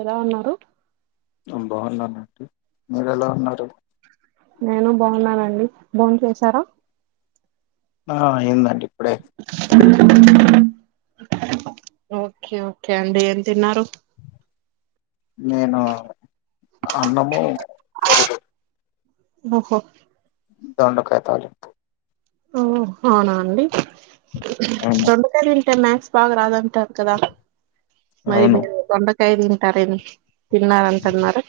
ఎలా ఉన్నారు. బాగున్నా మీరు ఎలా ఉన్నారు. నేను బాగున్నానండి బోన్ చేశారా. ఆ అయిందండి ఇప్పుడే. ఓకే ఓకే అండి ఏం తిన్నారు. నేను అన్నము. [unintelligible] లీదు. ఓహో. దొండకాయ్ తాలింపు. ఓ అవునా అండి అవును దొండకాయి. టే మ్యాథ్స్ బాగా రాదాంటార్ కదా మరి అవును మీరే. దొండకాయ్ తింటారేమి తిన్నారంటన్నారు.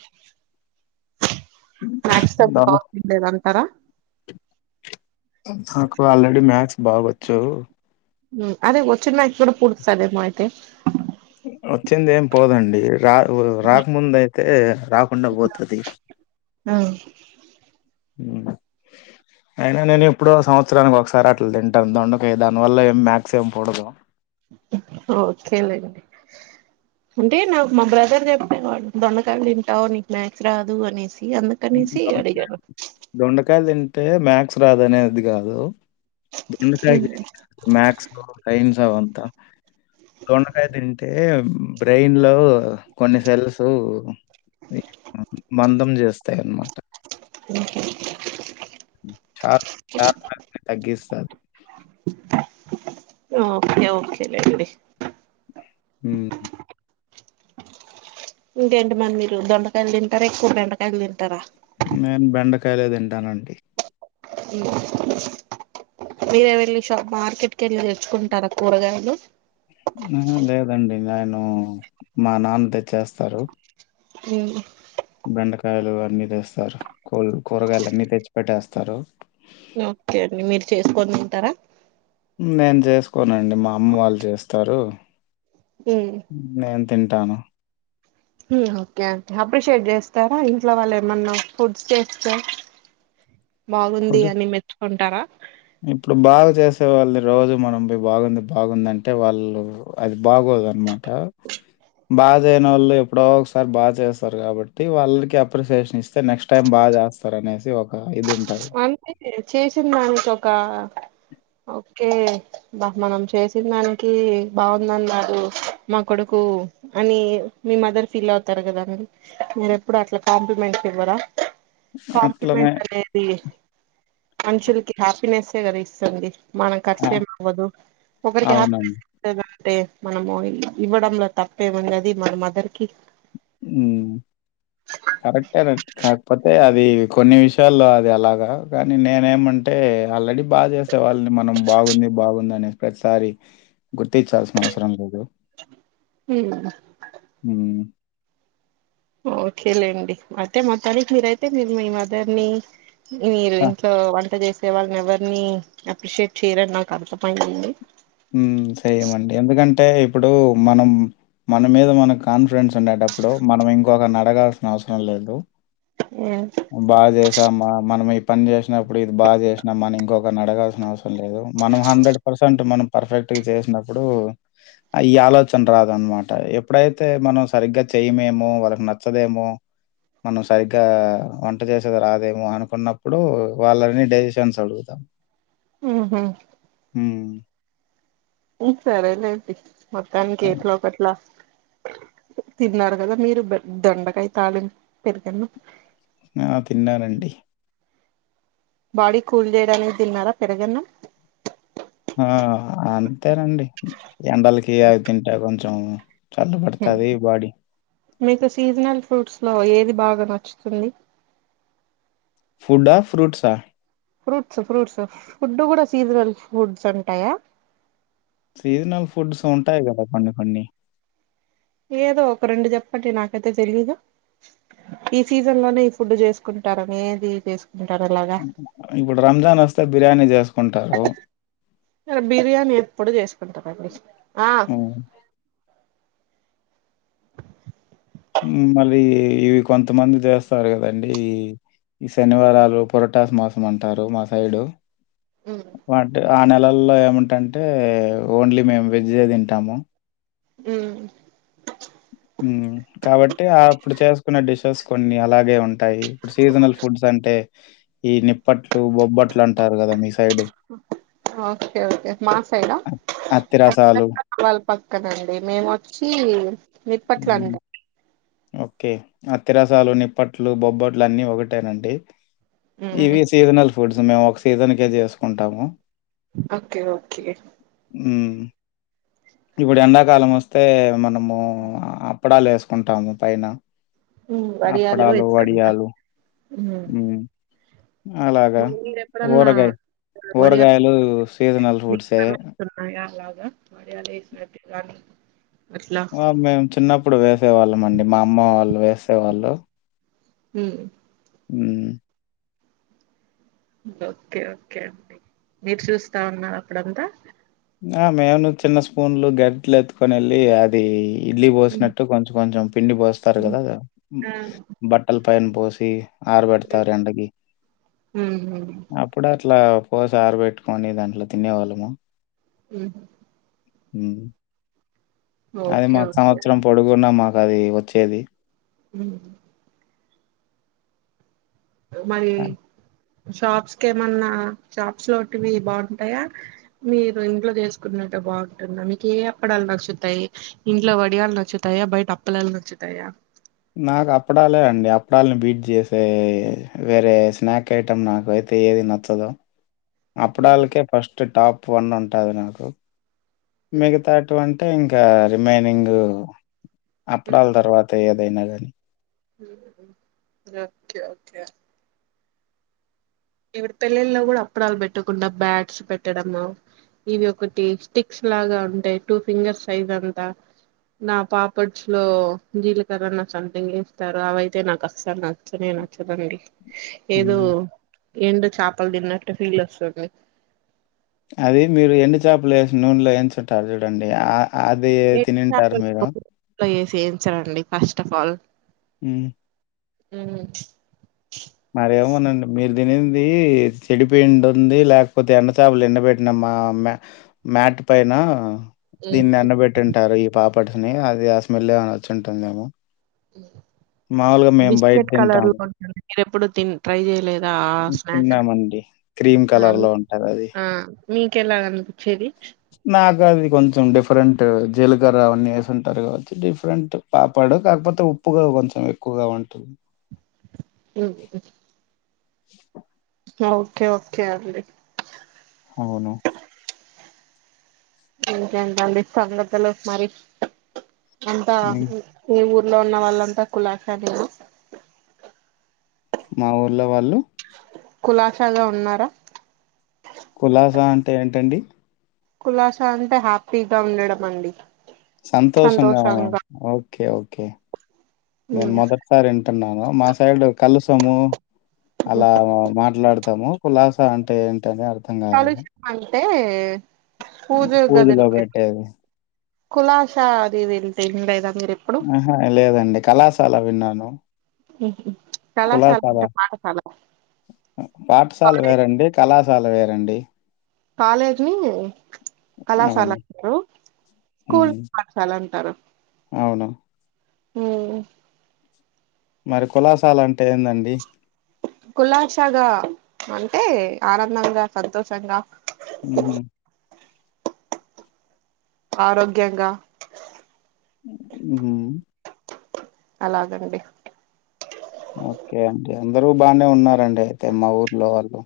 దానా. నాకు ఆల్రెడీ మ్యాక్స్ బాగొచ్చు. అదే వచ్చిన నాయి కూడా పుడుతదేమో అయితే. వచ్చింది ఏం పోదండి రా ఊరు రాక్ ముందు అయితే రాకుండా పోతాది. ఉం. ఉమ్. అయినా నేను ఎప్పుడో సంవత్సరానికి ఒకసారి అట్లా తింటాను దొండకాయ్ దానివల్ల ఏం మ్యాక్స్ ఏం పోడదు. ఓకేలే అంటే నాకు మా బ్రదర్ చెప్. దొండకాయలు తింటావ్ నీకు మ్యాక్స్ రాదు అనేసి అందు. ద దొండకాయలు తింటే మ్యాక్స్ రాదనేది కాదు. దొండకాయ మ్యాక్స్, సైన్స్ అవంతా దొండకాయ తింటే బ్రెయిన్లో కొన్ని సెల్స్ మందం చేస్తాయి అన్మాట. [inaudible] చా [unintelligible] తగ్గిస్తాది. ఓకే, ఓకే లేండి. ఉహ్. ఇంకేంటి మరి మీరు దొండకాయలు తింటరా, ఎక్కువ బెండకాయలు తింటరా? నేను బెండకాయలే తింటానండి. మీరే వెళ్ళి షాప్ మార్కెట్ కెళ్ళి తెచ్చుకుంటారా కూరగాయలు. ఆ లేదండి నేను, మా నాన్న తెచ్చేస్తారు. ఇంకా బెండకాయలు అన్నీ తెస్తారు, కూ కూరగాయలు అన్నీ తెచ్చిపెట్టేస్తారు. ఓకే అండి. మీరు చేసుకొని తింటరా? నేను చేసుకోనండి మా అమ్మ వాళ్ళు చేస్తారు. హ్ నేను తింటాను. ఓకే అండి అప్రిషియేట్ చేస్తరా ఇంట్లో వాళ్ళు ఏమన్నా ఫుడ్స్ చేస్తే. బాగుంది ఫుడ్ అని మెచ్చుకుంటారా? ఇప్పుడు బాగా చేసే వాళ్ళని రోజు మనం పోయి బాగుంది బాగుందంటే వాళ్ళు అది బాగోదు అన్మాట. బాచేయనోళ్ళు ఎప్పుడో ఒకసారి బాగా చేస్తారు కాబట్టి వాళ్ళకి అప్రిసియేషన్ ఇస్ స్తే నెక్స్ట్ టైమ్ బాగా చేస్తారు అనేసి ఒక ఇది ఉంటది. అంటే చేశిందానికి ఒకా ఓకే బా మనం చేసిందానికి బాగుందన్నాడు మా కొడుకు అని మీ మదర్ ఫీల్ అవుతరు కదండి. మీరు ఎప్పుడు అట్లా కాంప్లిమెంట్స్ ఇవ్వరా? అట్లనే కాంప్లిమెంట్స్ అనేది మనుషులకి హ్యాపీనెస్సే కదా ఇస్తుంది. మనకు ఆ! ఖర్చేం అవ్వదు, ఒకరికి అవునండి. హ్యాపీనెస్సే ఇస్తదంటే మనము ఇవ్వడంలో తప్పేముంది అది మన మదర్ కి. ఉహ్. కరెక్టేనండి కాకపోతే అది కొన్ని విషయాల్లో అది అలాగా కానీ నేనేమం అంటే ఆల్రెడీ బాగా చేసే వాళ్ళని మనం బాగుంది బాగుందనేసి ప్రతిసారి గుర్తించాల్సిన అవసరం లేదు. హ్ హ్ ఓకేలేండి అయితే మొత్తానికి మీరయితే మీరు మీ మదర్ ని మీరు ఆ! ఇంట్లో వంట చేసేవాళ్ని ఎవరిని అప్రిషియేట్ చేయరని నాకు అర్థమయిందండి. సేయమండి ఎందుకంటే ఇప్పుడు మనం మన మీద మనకు కాన్ఫిడెన్స్ ఉండేటప్పుడు మనం ఇంకొకల్ని అడగాల్సిన అవసరం లేదు. ఏ బాగా చేసామా, మనం ఈ పని చేశినప్పుడు ఇది బాగా చేశినమని ఇంకొకరిని అడగాల్సిన అవసరం లేదు, మనం హండ్రెడ్ పర్సెంట్ మనం పర్ఫెక్ట్ గా చేశినప్పుడు ఆ ఈ ఆలోచన రాదన్మాట. ఎప్పుడైతే మనం సరిగ్గా చేయమేమో, వాళ్ళకి నచ్చదేమో మనం సరిగ్గా వంట చేసేది రాదేమో అనుకున్నప్పుడు వాళ్ళని డిజిషన్స్ అడుగుతాం ఉ హు ఉ సరేలేంటి మొత్తానికి అవును. ఏంట్లో ఒకట్లా తిన్నారు కదా మీరు దొండకాయ తాళింపు పెరుగు అన్నం ఆ తిన్నానండి బాడీ కూల్ చేయడానికి తిన్నారా పెరుగన్న ఆ అంతేనండి ఎండలకి అవి తింటా కొంచం చల్ల పడుతది ఈ బాడీ మీకు సీజనల్ ఫ్రూట్స్ లో ఏది బాగా నచ్చుతుంది ఫ్రూట ఆ ఫ్రూట్స ఫ్రూట్స్ ఫ్రూట్స్ ఫుడ్ కూడా సీజనల్ ఫుడ్స్ ఉంటాయా సీజనల్ ఫుడ్స్ ఉంటాయి కదా కొన్ని కొన్ని ఏదో ఒక రెండు చెప్పండి నాకైతే తెలీయదు ఈ సీజన్ లోనే ఈ ఫుడ్ చేసుకుంటారనిదీ చేసుకుంటారు అలాగా ఇప్పుడు రంజాన్ వస్తే బిర్యానీ చేసుకుంటారు ఆ బిర్యానీ ఎప్పుడు చేసుకుంటారుండి ఉ మళ్ళీ ఇవి కొంతమంది చేస్తారు కదండి ఈ ఈ శనివారాలు పొరటాస్ మాసం అంటారు మా సైడు ఉమ్ వాంటే ఆ నెలల్లో ఏమింటంటే ఓన్లీ మేము వెజ్ తింటాము ఉ ఉ కాబట్టి ఆ అప్పుడు చేసుకున్న డిషెస్ కొన్ని అలాగే ఉంటాయి ఇప్పుడు సీజనల్ ఫుడ్స్ అంటే ఈ నిప్పట్లు బొబ్బట్లు అంటారు కదా మీ సైడు ఓకే ఓకే మా సైడ అత్ అత్తిరసాలు వాళ్ళ పక్కనండి మేము వచ్చి నిప్పట్లు హ్మ్. అంటాము ఓకే అతిరసాలు నిప్పట్లు బొబ్బట్లు అన్ని ఒకటేనండి ఉమ్ ఇవి సీజనల్ ఫుడ్స్ మేము ఒక సీజన్కే చేసుకుంటాము ఓకే ఓకే ఉ ఇప్పుడు ఎండాకాలం వస్తే మనము అప్పడాలు వేసుకుంటాము పైన ఉమ్ వడియాలు అప్పడాలు వేసుకుంటాం వడియాలు ఉమ్ ఊ అలాగా మీరెప్పుడన్నా కూరగాయ వడియాలు కూరగాయలు సీజనల్ ఫుడ్సే భాగారాలాగా వడియాలు వేసినట్టుగాని మేము చిన్నప్పుడు వేసేవాళ్ళం అండి మా అమ్మ వాళ్ళు వేసేవాళ్ళు ఉ ఉ ఓకే ఓకే అండి మీరు చూస్తా ఉన్నార అప్పుడంతా ఆ మేము చిన్న స్పూన్లు గంటేలు ఎత్తుకొని వెళ్ళి అదీ ఇడ్లీ ఉమ్ పోసినట్టు కొంచెం కొంచెం పిండి పోస్తారు ఉమ్ కదా ఆ బట్టల పైన పోసి ఆరబెడతారు ఎండకి ఉమ్ ఉమ్ ఆ ఇప్పుడు అట్లా పోసి ఆర బెట్టుకొని దాంట్లో తినేవాళ్ళము ఉమ్ ఉహు అది ఓకే మాకు ఓకే సంవత్సరం పొడుగున్న మాకు అది వచ్చేది. [inaudible] మరి ఆ! షాప్స్ కెమన్నా షాప్స్ లో టివి బావుంటయా మీరు ఇంట్లో చేసుకున్నట్టు బాగుంటుంద మీకు ఏ అప్పడాలు నచ్చుతాయి. ఇంట్లో వడియాలు నచ్చుతాయా బయట అప్పలాలు నచ్చుతాయా నాకు అప్పడాలే అండి అప్పడాలను బీట్ చేసే వేరే స్నాక్ ఐటమ్ నాకై యేది నచ్చదు ఉమ్ అప్పుడళ్ళకే ఫస్ట్ టాప్ వన్ ఉంటాది నాకు ఉమ్ మిగతాటి వంటే ఇంకా రిమైనింగ్ అప్పుడాల ఉమ్ తర్వ ఏదైనా గానీ [inaudible] ఓకే ఓకే ఇపుడు పెళ్ళిళ్ల్లో కూడ అప్పడాలు పెట్టకుండా బ్యాట్స్ పెట్టడము ఇవి ఒకటి స్టిక్స్ లాగా ఉంటయి టూ ఫింగర్ సైజ్ అంతా నా పాపట్స్ లో జీలకర్రన్న సంతింగ్ ఏస్తారు అవయితే నాకు అసలు నా నచ్చనే నచ్చదండి ఏదో హ్మ్. ఎండు చాపలు తిన్నట్టు ఫీల్ వస్తుంది. అది మీరు ఎండు చాపలు ఏసి నూనెలో వేంచుంటారు చూడండి ఆ అది ఎండు తినుంటారు చాపలు మీరు. [unintelligible] ఏసీ ఎంచరండి first of all um um మరేమోనండి మీరు తినింది చెడిపోయింటుంది లేకపోతే ఎండచాపలు ఎండ బెట్ న్న మా మ మ్యాట్ పైన దీన్ని ఎన్నబెట్టి ఉంటారు ఈ పాపట్ని అది ఆ స్మెల్ ఏమైనా వచ్చి ఉంటుందేమో బయట బిస్కెట్ కలర్ లో తింటాము. ఉంటుంది నేన్ ఎపుడు తిన్ ట్రై చేయలేదా ఆ స్నాక్ తిన్నామండి. క్రీమ్ ఆ మీ కలర్‌లో ఉంటదది. ఆ మీకెలా అనిపించేది నాకు అది కొంచెం డిఫరెంట్ జీలకర్ర అవన్నీ వేసి ఉంటారు కాచ్చు డిఫరెంట్ పాపాడు కాకపోతే ఉప్పుగా కొంచెం ఎక్కుగా ఉంటుంది ఉహు ఆ ఓకే ఓకే అండి అవును ఇంకేంటండి సంగతులు మరి అంతా హ్మ్. మీ ఊర్లో ఉన్న వాళ్ళంతా కులాస నేనా మా ఊర్లో వాళ్ళు కులాసాగ ఉన్నార? కులాసా అంటే ఏంటండి కులాసా అంటే హ్యాపీగా ఉండడం అండి సంతోషంగానా సంతోషంగా ఓకే ఓకే నేను ఉమ్ మొదట్ సారి వింటున్నాను మా సైడ్ కలుసము అలా మాట్లాడతాము కులాసా అంటే ఏంటి అని అ కలశం అంటే పూజ గదిలో పూజలో పెట్టే పెట్టేది. కులాస అది వేరు [inaudible] లేదా మీరు ఎప్పుడు ఆహా లేదండి కళాశా అలా విన్నాను ఉహు కళాశాల కులాశాల అంటే పాఠశాల పాఠశాల కాలేజ్ వేరండి కళాశాల వేరండి కాలేజ్ ని కళాశాల అవును. అంటారు స్కూల్ ని హ్మ్. పాఠశాల అంటారు అవును హ్మ్ మరి కులాసాల అంటే ఏందండి కులాశగా అంటే ఆనందంగా సంతోషంగా ఊహు ఆరోగ్యంగా హ్మ్ అలాగండి ఓకే అండి అందరూ బానే ఉన్నారండి అయితే మా ఊర్లో వాళ్ళు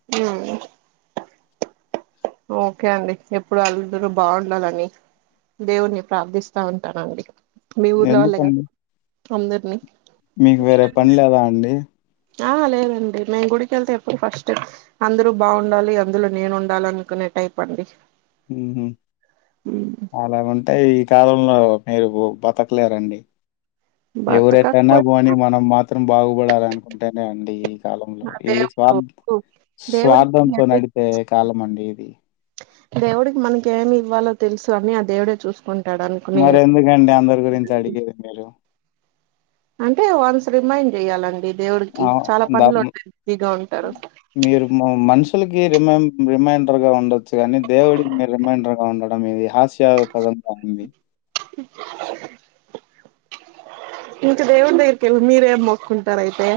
హ్మ్ ఓకే అండి ఎప్పుడు అల్దురు బాగుండాలని దేవుణి ప్రార్థిస్తా ఉంటానండి మీ ఊర్లో వాళ్ళే గా ఎందుకండి? అందరినీ మీకు వేరే పని లేదా అండి ఆ లేదండి మేము గుడికి ఎళ్తే ఎప్పుడు ఫస్ట్ అందరూ బాగుండాలి అందులో నేను ఉండాలనుకునే టైపండి ఊహు అలా ఉంటే ఈ కాలంలో మీరు బతకలేరండి ఎవరెటన్నా బతకకపోయినా బోనీ మనం మాత్రం బాగుపడాల అనుకుంటేనే అండి ఈ కాలంలో ఇది దేవుడు స్వార్ దేవుడికి స్వార్థంతో నడిపే కాలమండి ఇది దేవుడికి మనకి ఏమి ఇవ్వాలో తెలుసు అన్నీ ఆ దేవుడే చూస్ కొంటాడన్ మరెందుకండి అందరి గురించి అడిగేది మీరు అంటే వన్స్ రిమైండ్ జేయాలండి దేవుడికి ఆహ్, చాలా ద పనులున్నాయ్ బిజీగా ఉంటారు మీరు మ మనుషులకి రిమై రిమైండర్ గా ఉండొచ్చు గానీ దేవుడికి మీరు రిమైండర్ గా ఉండడం ఇది హాస్ స్య పదం గా వుంది [inaudible] ఇంక దేవుడ్ దగగిర్కెల్ మీరేం మొక్కుంటారయితే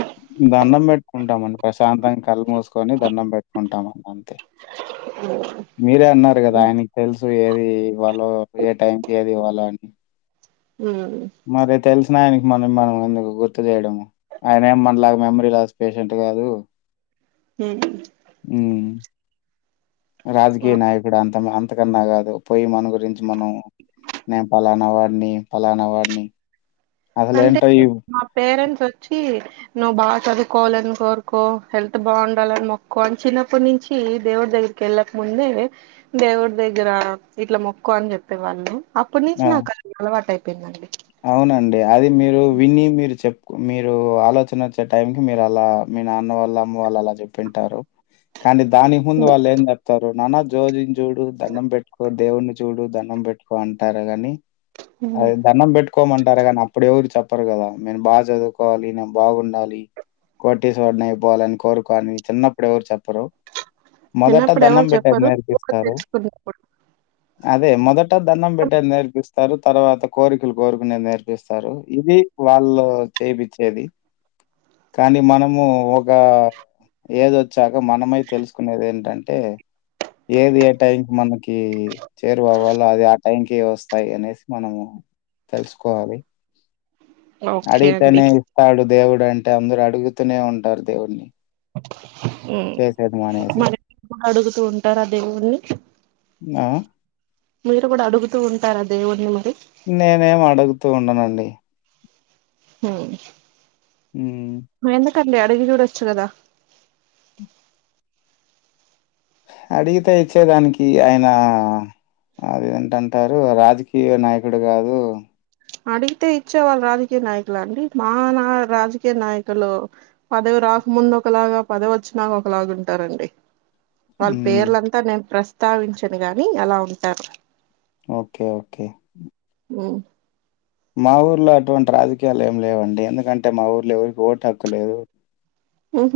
దండం పెట్టుకుంటామండి ప్రశాంతంగ కళ్ళు మూసుకొని దండం పెట్టుకుంటాం అన్ మీరే అన్నారు గదా ఉమ్ ఆయనక్ తెలుసు ఏది ఇవ్వాలో ఏ టైంకిి ఏది ఇవ్వాలో అని హ్మ్ మరి తెలిసిన ఆయనికి మనం మనం ఎందుకు గుర్తు జేయడము ఆయన ఏ మన లాగా మెమరీ లాస్ పేషెంట్ గాదు తెలీ హ్మ్ రాజకీయ నాయకుడు అంతం అంతకన్నా కాదు పోయి మన గురించి మనం నేను పలానా వాడిని ఫలానా వాడిని అసలు అంటే ఏంటో ఈ మా పేరెంట్స్ ఓచ్చి నువ్వు బాగా చదువుకోవాలని కోరుకో హెల్త్ బాగుండాలని మొక్కో అని చిన్నప్పటి నుంచి దేవుడు దగ్గర్ కెళ్ళక ముందు దేవుడి దగ్గర ఇట్లా మొక్కుకో అని జెప్పే వాళ్ళు అప్పడ్ నుంచి ఆ, నాకు అది అలవాటయిపోయిందండి అవునండి అది మీరు విని మీరు చెప్ మీరు ఆలోచన ఒచ్చే టైం కి మీరలా మీ నాన్న వాళ్ళ అమ్మ వాళ్ళు అలా చెప్పింటారు కానీ దానికి ముందు వాళ్ళు ఏం జెప్తారు నానా జోజిన్ జూడు దండం పెట్టుకో దేవుణ్ని చూడు దనం పెట్టుకో అంటారు గాని అదే దనం పెట్ కోమంటారూ గానీ అప్పుడు ఎవరు చెప్పరు గదా నేను బాగా చదువుకోవాలి నేన్ బాగుండాలి [unintelligible] అయిపోవాలని కోరుకోని చిన్నప్పుడు ఎవరు చెప్పరు మొదట చిన్నప్పుడు దన్నం ఎవరు పెట్టేది చెప్పరు నేర్పిస్తారు తెలుసుకున్నప్పుడు అదే మొదట దన్నం పెట్టేది నేర్పిస్తారు తర్వాత కోరికలు కోరుకునేది నేర్పిస్తారు ఇది వాళ్ళు చేపిచ్చేది కానీ మనము ఒక ఏజ్ వచ్చాక మనమై తెలుసుకునేది ఏంటంటే ఏది ఏ టైంకి మనకి [unintelligible] అది ఆ టైంకి వస్తాయి అనేసి మనము తెలుసుకోవాలి ఓకే అండి అడిగితేనే ఇస్తాడు దేవుడు అంటే అందరు అడుగుతూనే ఉంటారు దేవుని మరి కూడ అడుగుతూ ఉంటారు ఆ దేవుని ఆ మీరు కూడ అడుగుతూ ఉంటార దేవుణ్ణి మరి నేనేం అడుగుతూ ఉండనండి హ్మ్. ఎందుకు అండి అడిగి చూడచ్చు కదా అడిగితే ఇచ్చేదానికి ఆయన [unintelligible] రాజకీయ నాయకుడు కాదు అడిగితే ఇచ్చే వాళ్ళు రాజకీయ నాయకులు అండి మా నా రాజకీయ నాయకులు పదవి రాకముందు ఒకలాగ పదవి వచ్చినాక ఒకలాగా ఉంటారండి వాళ్ళ హ్మ్. పేర్లంత నేను ప్రస్తావించను గాని అలా ఉంటారు ఓకే ఓకే ఉ మా ఊర్లో అటువంటి రాజకీయాలు ఏమి లేవండి ఎందుకంటే మా ఊర్లో ఎవరికి ఓటు హక్కు లేదు ఉమ్.